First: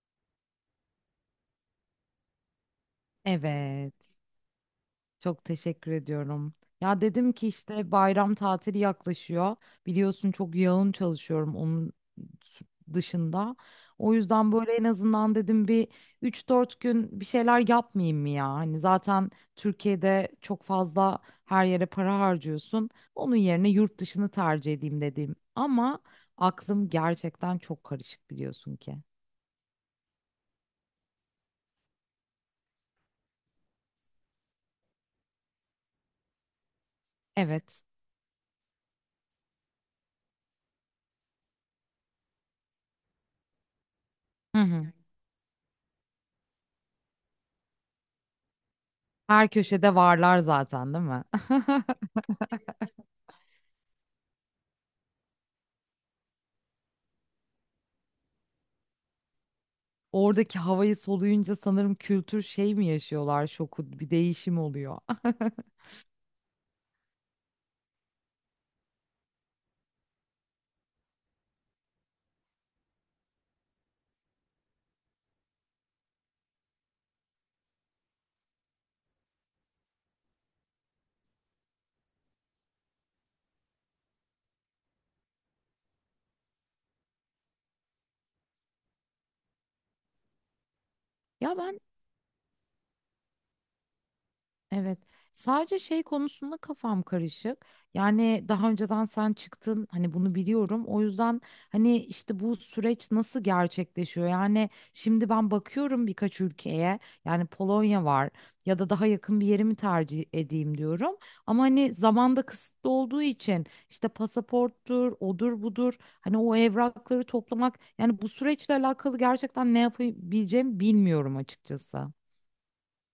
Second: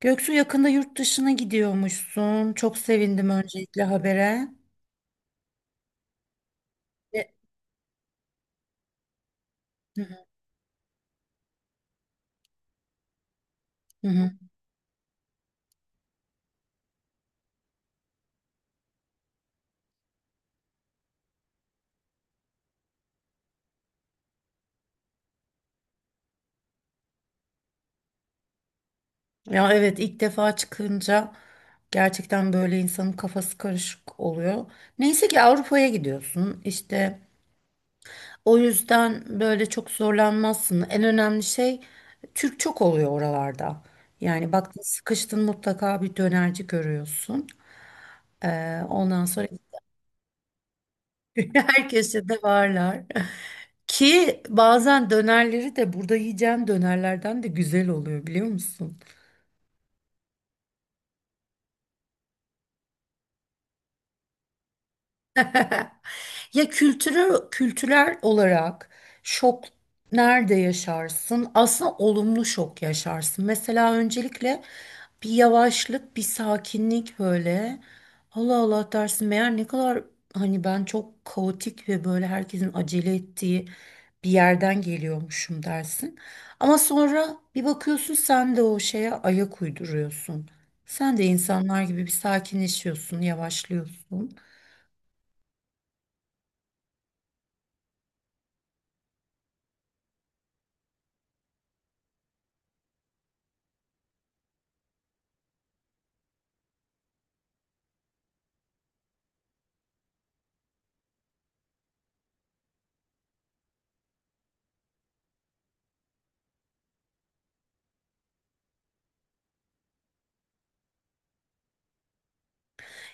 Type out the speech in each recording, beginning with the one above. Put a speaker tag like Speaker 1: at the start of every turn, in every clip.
Speaker 1: Göksu, yakında yurt dışına gidiyormuşsun. Çok sevindim öncelikle
Speaker 2: Evet,
Speaker 1: habere.
Speaker 2: çok teşekkür ediyorum. Ya
Speaker 1: Ve-
Speaker 2: dedim ki işte bayram tatili yaklaşıyor.
Speaker 1: Hı hı,
Speaker 2: Biliyorsun çok yoğun çalışıyorum onun s- dışında.
Speaker 1: hı
Speaker 2: O
Speaker 1: hı.
Speaker 2: yüzden böyle en azından dedim bir 3 4 gün bir şeyler yapmayayım mı ya? Hani zaten Türkiye'de çok fazla her yere para harcıyorsun. Onun yerine yurt dışını tercih edeyim dedim. Ama aklım gerçekten çok karışık biliyorsun ki.
Speaker 1: Ya, evet, ilk defa çıkınca gerçekten böyle insanın kafası karışık oluyor. Neyse ki Avrupa'ya gidiyorsun. İşte.
Speaker 2: Evet.
Speaker 1: O yüzden böyle çok zorlanmazsın. En önemli şey, Türk çok oluyor oralarda. Yani
Speaker 2: Hı
Speaker 1: baktın
Speaker 2: hı.
Speaker 1: sıkıştın mutlaka bir dönerci görüyorsun. Ondan sonra
Speaker 2: Her köşede varlar zaten, değil mi?
Speaker 1: herkese de varlar. Ki bazen dönerleri de burada yiyeceğim dönerlerden de güzel oluyor, biliyor musun?
Speaker 2: Oradaki havayı soluyunca sanırım kültür şey mi yaşıyorlar şoku bir değişim oluyor.
Speaker 1: Ya, kültürel olarak şok nerede yaşarsın? Aslında olumlu şok yaşarsın. Mesela öncelikle bir yavaşlık, bir sakinlik böyle. Allah Allah dersin, meğer ne kadar hani ben çok kaotik ve böyle herkesin acele ettiği bir yerden geliyormuşum dersin. Ama sonra bir bakıyorsun, sen de o şeye ayak uyduruyorsun. Sen de
Speaker 2: Ya ben,
Speaker 1: insanlar gibi bir sakinleşiyorsun, yavaşlıyorsun.
Speaker 2: evet. Sadece şey konusunda kafam karışık. Yani daha önceden sen çıktın, hani bunu biliyorum. O yüzden hani işte bu süreç nasıl gerçekleşiyor? Yani şimdi ben bakıyorum birkaç ülkeye. Yani Polonya var ya da daha yakın bir yeri mi tercih edeyim diyorum. Ama hani zamanda kısıtlı olduğu için işte pasaporttur, odur budur. Hani o evrakları toplamak, yani bu süreçle alakalı gerçekten ne yapabileceğimi bilmiyorum açıkçası.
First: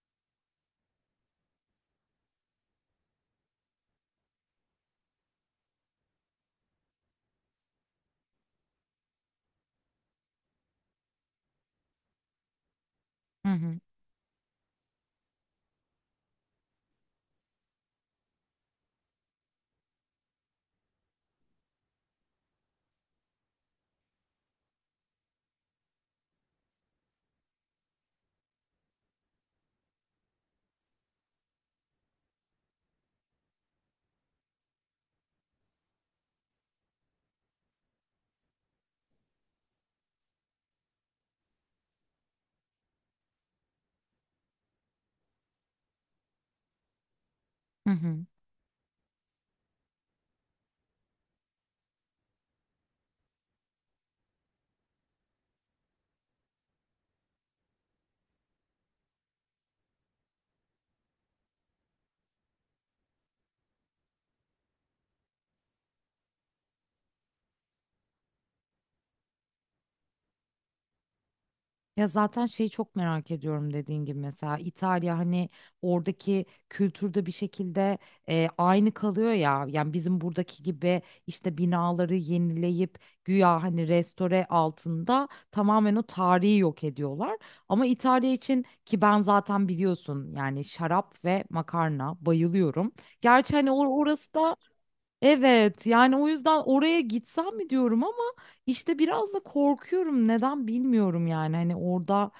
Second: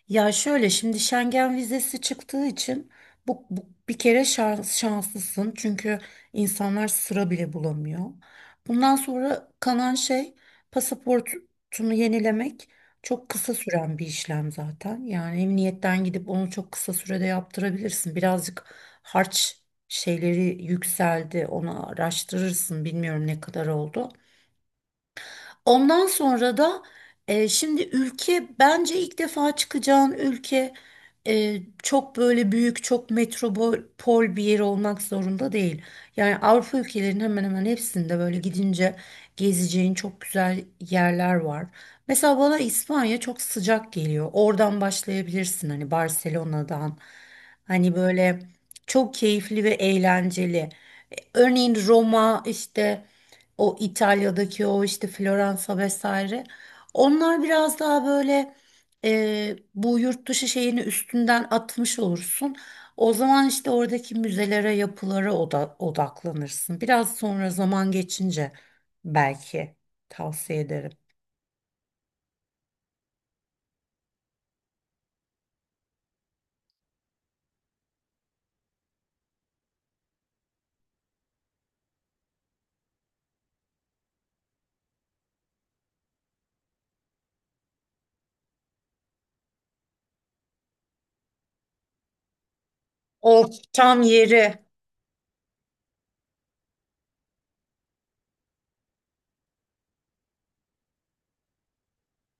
Speaker 1: Ya şöyle, şimdi Schengen vizesi çıktığı için bu bir kere şanslısın, çünkü insanlar sıra bile bulamıyor. Bundan sonra kalan şey, pasaportunu yenilemek, çok
Speaker 2: Hı
Speaker 1: kısa
Speaker 2: hı.
Speaker 1: süren bir işlem zaten. Yani emniyetten gidip onu çok kısa sürede yaptırabilirsin. Birazcık harç şeyleri yükseldi, onu araştırırsın, bilmiyorum ne kadar oldu. Ondan sonra da şimdi ülke, bence ilk defa çıkacağın ülke çok böyle büyük, çok metropol bir yer olmak zorunda değil. Yani Avrupa ülkelerinin hemen hemen hepsinde böyle gidince gezeceğin çok güzel yerler var. Mesela bana İspanya çok sıcak geliyor. Oradan başlayabilirsin, hani Barcelona'dan.
Speaker 2: Hı
Speaker 1: Hani
Speaker 2: hı.
Speaker 1: böyle çok keyifli ve eğlenceli. Örneğin Roma işte, o İtalya'daki, o işte Floransa vesaire. Onlar biraz daha böyle, bu yurt dışı şeyini üstünden atmış olursun. O zaman işte oradaki müzelere, yapılara odaklanırsın. Biraz sonra, zaman geçince belki, tavsiye ederim.
Speaker 2: Ya zaten şeyi çok merak ediyorum, dediğin gibi mesela İtalya, hani oradaki kültürde bir şekilde aynı kalıyor ya. Yani bizim buradaki gibi işte binaları yenileyip güya hani restore altında tamamen o tarihi yok ediyorlar. Ama İtalya için, ki ben zaten biliyorsun yani şarap ve makarna bayılıyorum.
Speaker 1: O
Speaker 2: Gerçi hani
Speaker 1: tam
Speaker 2: orası da
Speaker 1: yeri.
Speaker 2: evet, yani o yüzden oraya gitsem mi diyorum ama işte biraz da korkuyorum, neden bilmiyorum. Yani hani orada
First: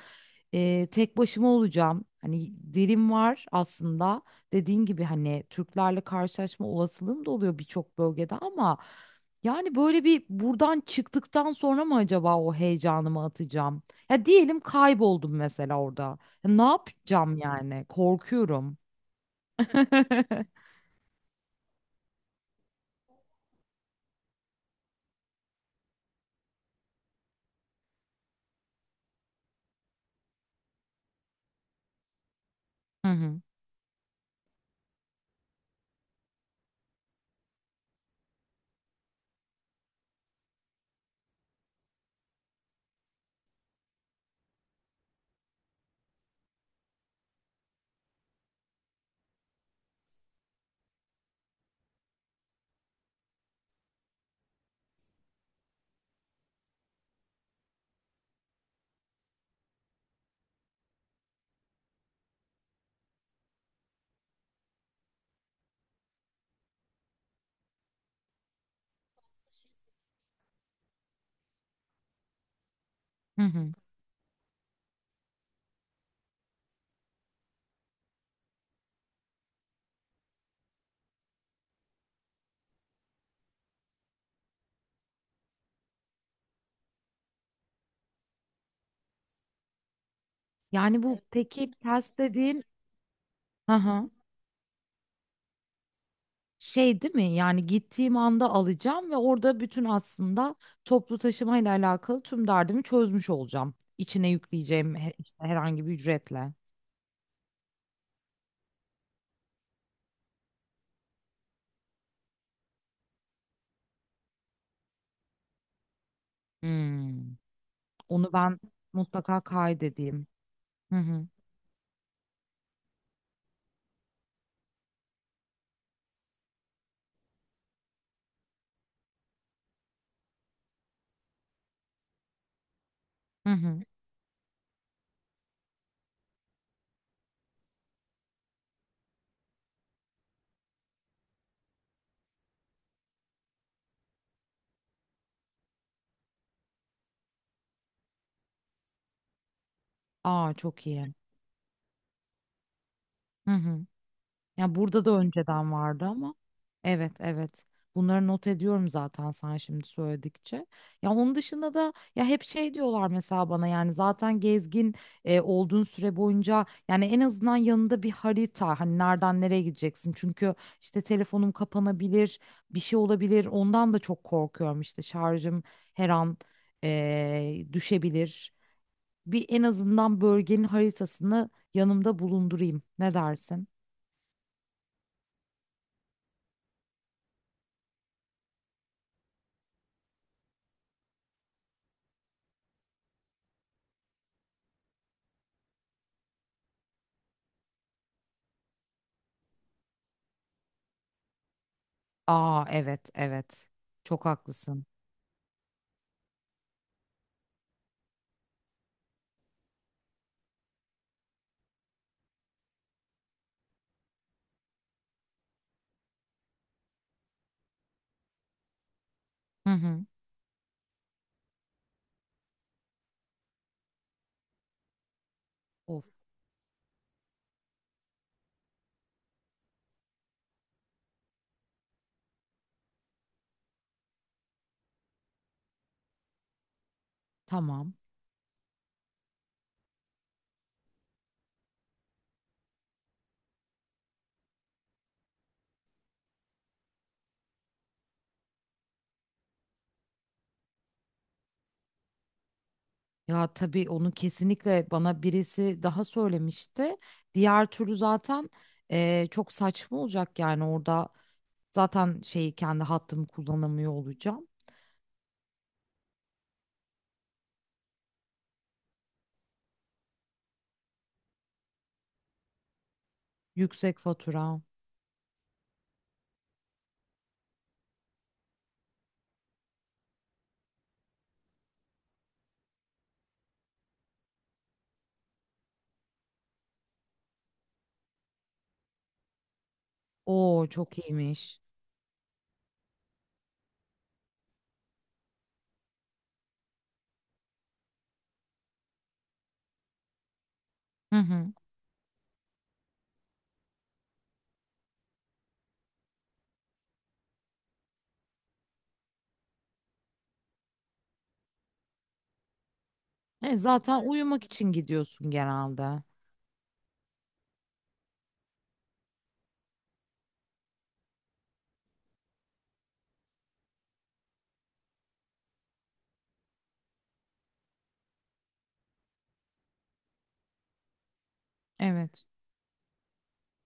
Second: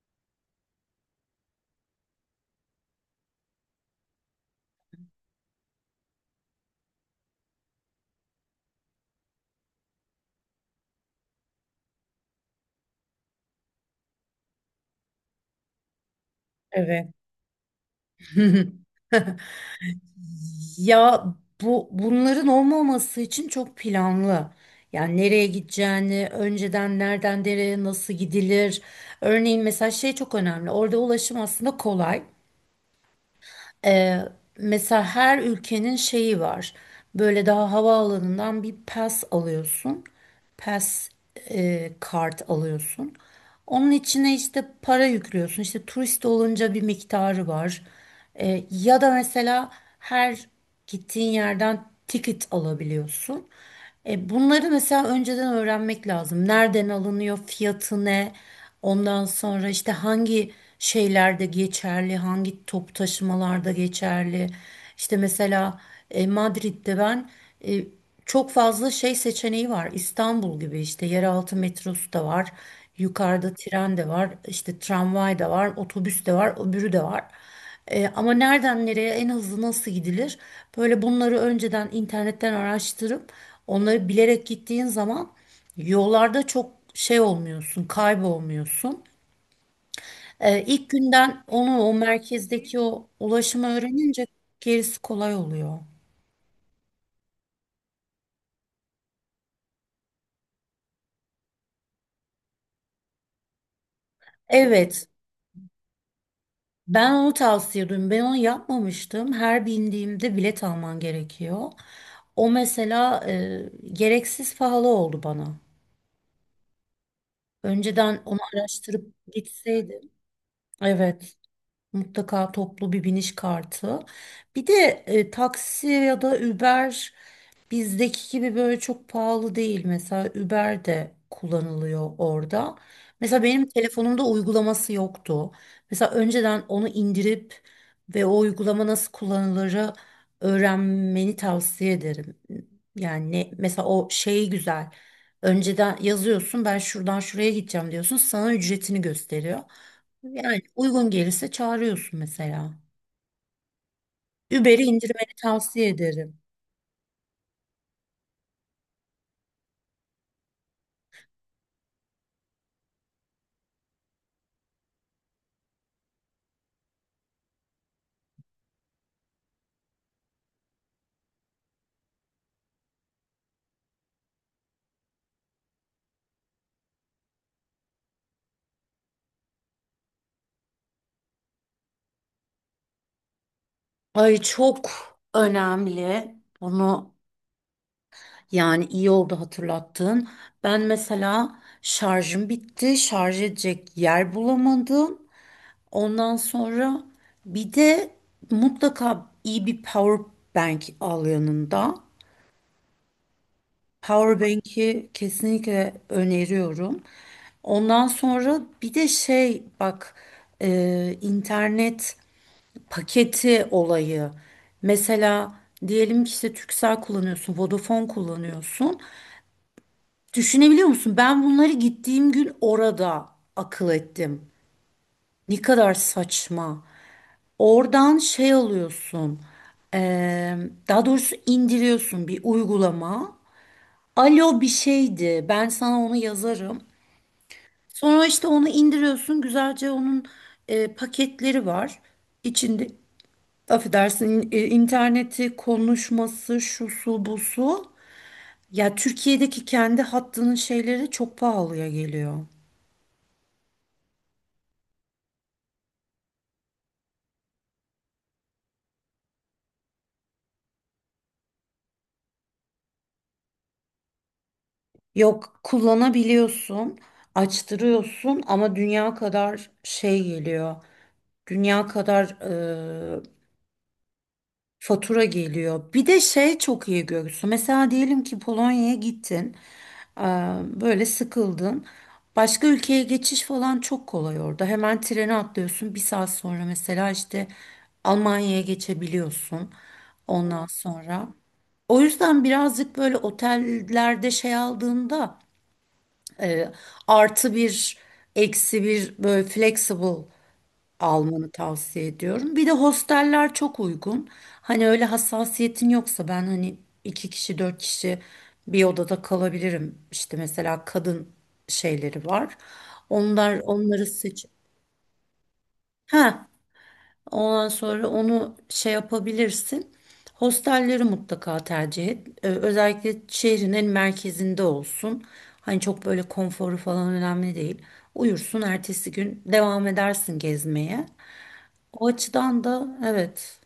Speaker 2: tek başıma olacağım, hani dilim var aslında, dediğin gibi hani Türklerle karşılaşma olasılığım da oluyor birçok bölgede, ama yani böyle bir buradan çıktıktan sonra mı acaba o heyecanımı atacağım. Ya diyelim kayboldum mesela orada, ya ne
Speaker 1: Evet.
Speaker 2: yapacağım, yani korkuyorum.
Speaker 1: Ya bu, bunların olmaması için çok planlı. Yani nereye gideceğini, önceden nereden nereye nasıl gidilir. Örneğin mesela şey çok önemli. Orada ulaşım aslında kolay.
Speaker 2: Hı hı.
Speaker 1: Ee, mesela her ülkenin şeyi var. Böyle daha havaalanından bir pass alıyorsun. Pass, kart alıyorsun. Onun içine işte para yüklüyorsun. İşte turist olunca bir miktarı var. Ya da mesela her gittiğin yerden ticket alabiliyorsun. Bunları mesela önceden öğrenmek lazım. Nereden alınıyor, fiyatı ne? Ondan sonra işte hangi şeylerde geçerli, hangi top taşımalarda geçerli. İşte mesela Madrid'de ben, e, çok fazla şey seçeneği var. İstanbul gibi işte yeraltı metrosu da var.
Speaker 2: Hı
Speaker 1: Yukarıda
Speaker 2: hı.
Speaker 1: tren de var, işte tramvay da var, otobüs de var, öbürü de var. Ama nereden nereye en hızlı nasıl gidilir? Böyle bunları önceden internetten araştırıp onları bilerek gittiğin zaman yollarda çok şey olmuyorsun, kaybolmuyorsun. İlk
Speaker 2: Yani bu
Speaker 1: günden
Speaker 2: peki
Speaker 1: onu, o
Speaker 2: test dediğin,
Speaker 1: merkezdeki o ulaşımı
Speaker 2: hı hı,
Speaker 1: öğrenince gerisi kolay oluyor.
Speaker 2: şey değil mi? Yani gittiğim anda alacağım ve orada bütün aslında toplu taşıma ile alakalı tüm derdimi çözmüş olacağım. İçine yükleyeceğim
Speaker 1: Evet,
Speaker 2: işte herhangi bir ücretle.
Speaker 1: ben onu tavsiye ediyorum. Ben onu yapmamıştım. Her bindiğimde bilet alman gerekiyor. O mesela gereksiz pahalı oldu bana.
Speaker 2: Hmm.
Speaker 1: Önceden
Speaker 2: Onu
Speaker 1: onu
Speaker 2: ben
Speaker 1: araştırıp
Speaker 2: mutlaka
Speaker 1: gitseydim.
Speaker 2: kaydedeyim. Hı hı.
Speaker 1: Evet, mutlaka toplu bir biniş kartı. Bir de taksi ya da Uber bizdeki gibi böyle çok pahalı değil. Mesela Uber de kullanılıyor orada. Mesela
Speaker 2: Hı
Speaker 1: benim
Speaker 2: hı.
Speaker 1: telefonumda uygulaması yoktu. Mesela önceden onu indirip ve o uygulama nasıl kullanılırı öğrenmeni tavsiye ederim. Yani mesela o şey güzel. Önceden yazıyorsun, ben şuradan şuraya gideceğim diyorsun. Sana ücretini gösteriyor.
Speaker 2: Aa
Speaker 1: Yani
Speaker 2: çok
Speaker 1: uygun
Speaker 2: iyi.
Speaker 1: gelirse çağırıyorsun mesela.
Speaker 2: Hı hı. Ya
Speaker 1: Uber'i
Speaker 2: burada da
Speaker 1: indirmeni
Speaker 2: önceden
Speaker 1: tavsiye
Speaker 2: vardı ama.
Speaker 1: ederim.
Speaker 2: Evet, evet. Bunları not ediyorum zaten sen şimdi söyledikçe. Ya onun dışında da ya hep şey diyorlar mesela bana, yani zaten gezgin olduğun süre boyunca yani en azından yanında bir harita, hani nereden nereye gideceksin. Çünkü işte telefonum kapanabilir, bir şey olabilir. Ondan da çok korkuyorum, işte şarjım her an düşebilir. Bir en azından bölgenin haritasını yanımda bulundurayım. Ne dersin?
Speaker 1: Ay, çok önemli. Bunu, yani, iyi oldu hatırlattın. Ben mesela şarjım bitti. Şarj edecek yer bulamadım. Ondan sonra bir de mutlaka iyi bir power bank al yanında.
Speaker 2: Aa evet, evet. Çok
Speaker 1: Power
Speaker 2: haklısın.
Speaker 1: bank'i kesinlikle öneriyorum. Ondan sonra bir de şey bak, internet paketi olayı. Mesela diyelim ki işte Turkcell kullanıyorsun, Vodafone kullanıyorsun.
Speaker 2: Hı hı.
Speaker 1: Düşünebiliyor musun? Ben bunları gittiğim gün orada akıl ettim. Ne kadar
Speaker 2: Of,
Speaker 1: saçma. Oradan şey alıyorsun. eee, daha doğrusu indiriyorsun bir uygulama. Alo bir şeydi. Ben sana onu yazarım.
Speaker 2: tamam.
Speaker 1: Sonra işte onu indiriyorsun. Güzelce onun paketleri var. İçinde, affedersin, interneti, konuşması şu su bu su. Ya Türkiye'deki kendi hattının şeyleri çok pahalıya geliyor.
Speaker 2: Ya tabii onu kesinlikle bana birisi daha söylemişti. Diğer türlü zaten çok saçma olacak yani orada zaten şeyi kendi hattımı kullanamıyor olacağım.
Speaker 1: Yok, kullanabiliyorsun, açtırıyorsun ama dünya kadar şey geliyor. Dünya kadar
Speaker 2: Yüksek fatura.
Speaker 1: fatura geliyor. Bir de şey çok iyi görürsü. Mesela diyelim ki Polonya'ya gittin, eee, böyle sıkıldın. Başka ülkeye geçiş falan çok kolay orada. Hemen trene atlıyorsun. Bir saat sonra mesela işte Almanya'ya geçebiliyorsun. Ondan
Speaker 2: Oo çok
Speaker 1: sonra.
Speaker 2: iyiymiş.
Speaker 1: O yüzden birazcık böyle otellerde şey aldığında, eee, artı bir, eksi bir böyle flexible
Speaker 2: Hı
Speaker 1: almanı
Speaker 2: hı.
Speaker 1: tavsiye ediyorum. Bir de hosteller çok uygun. Hani öyle hassasiyetin yoksa, ben hani iki kişi dört kişi bir odada kalabilirim. İşte mesela kadın şeyleri var.
Speaker 2: E,
Speaker 1: Onlar,
Speaker 2: zaten
Speaker 1: onları
Speaker 2: uyumak
Speaker 1: seç.
Speaker 2: için gidiyorsun genelde.
Speaker 1: Ha, ondan sonra onu şey yapabilirsin. Hostelleri mutlaka tercih et. Özellikle şehrin en merkezinde olsun. Hani çok böyle konforu falan önemli değil. Uyursun, ertesi gün devam edersin gezmeye. O
Speaker 2: Evet.
Speaker 1: açıdan da evet.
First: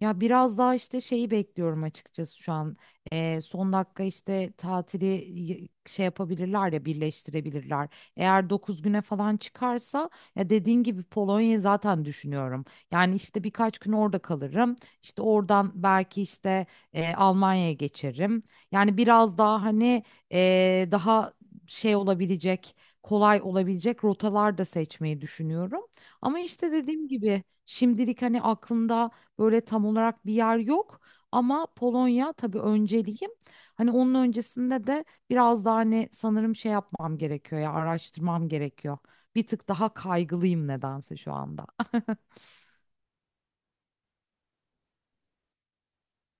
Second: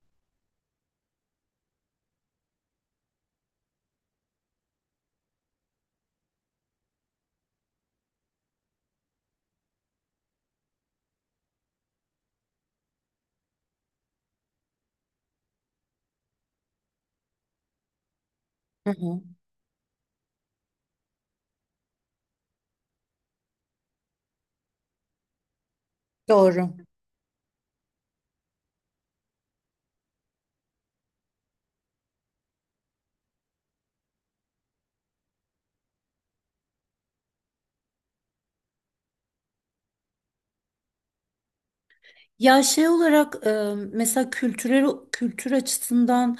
Speaker 2: Ya biraz daha işte şeyi bekliyorum açıkçası şu an. Son dakika işte tatili şey yapabilirler ya, birleştirebilirler. Eğer 9 güne falan çıkarsa, ya dediğin gibi Polonya'yı zaten düşünüyorum. Yani işte birkaç gün orada kalırım. İşte oradan belki işte Almanya'ya geçerim.
Speaker 1: Hı
Speaker 2: Yani
Speaker 1: hı.
Speaker 2: biraz daha hani daha şey olabilecek, kolay olabilecek rotalar da seçmeyi düşünüyorum. Ama
Speaker 1: Doğru.
Speaker 2: işte dediğim gibi şimdilik hani aklımda böyle tam olarak bir yer yok, ama Polonya tabii önceliğim. Hani onun öncesinde de biraz daha hani sanırım şey yapmam gerekiyor, ya araştırmam gerekiyor. Bir tık daha kaygılıyım nedense şu anda.
Speaker 1: Ya şey olarak mesela kültürel, kültür açısından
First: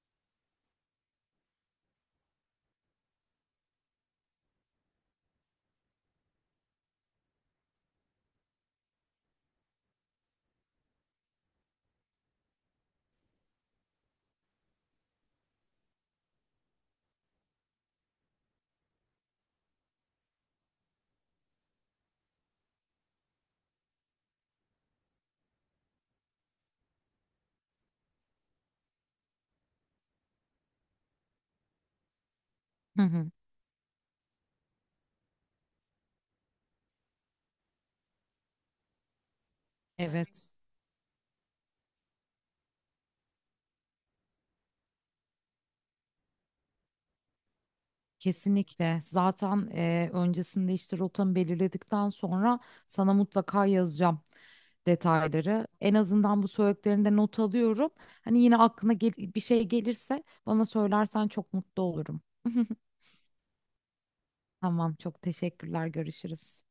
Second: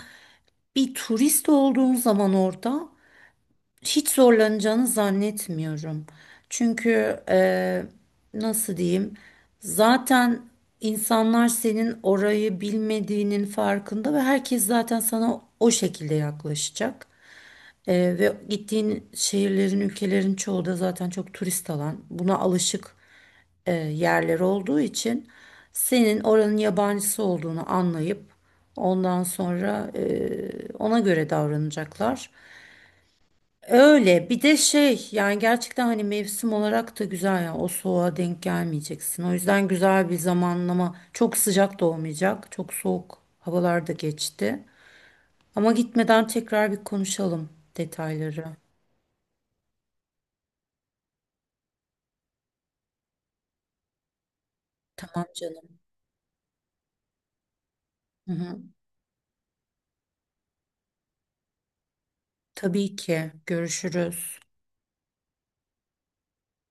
Speaker 1: bir turist olduğun zaman orada hiç zorlanacağını zannetmiyorum. Çünkü e, nasıl diyeyim, zaten insanlar senin orayı bilmediğinin farkında ve herkes zaten sana o şekilde yaklaşacak. Ve gittiğin şehirlerin, ülkelerin çoğu da zaten çok turist alan, buna alışık yerler olduğu için senin oranın yabancısı olduğunu anlayıp ondan sonra ona göre davranacaklar.
Speaker 2: Hı hı,
Speaker 1: Öyle bir de şey, yani gerçekten hani mevsim olarak da güzel, ya o soğuğa denk gelmeyeceksin. O yüzden güzel bir
Speaker 2: evet.
Speaker 1: zamanlama, çok sıcak da olmayacak, çok soğuk havalar da geçti. Ama gitmeden tekrar bir konuşalım detayları.
Speaker 2: Kesinlikle. Zaten öncesinde işte rotamı belirledikten sonra sana mutlaka yazacağım
Speaker 1: Tamam
Speaker 2: detayları.
Speaker 1: canım.
Speaker 2: En azından bu söylediklerinde not alıyorum.
Speaker 1: Hı
Speaker 2: Hani yine
Speaker 1: hı.
Speaker 2: aklına bir şey gelirse bana söylersen çok mutlu olurum.
Speaker 1: Tabii ki, görüşürüz.
Speaker 2: Tamam, çok teşekkürler. Görüşürüz.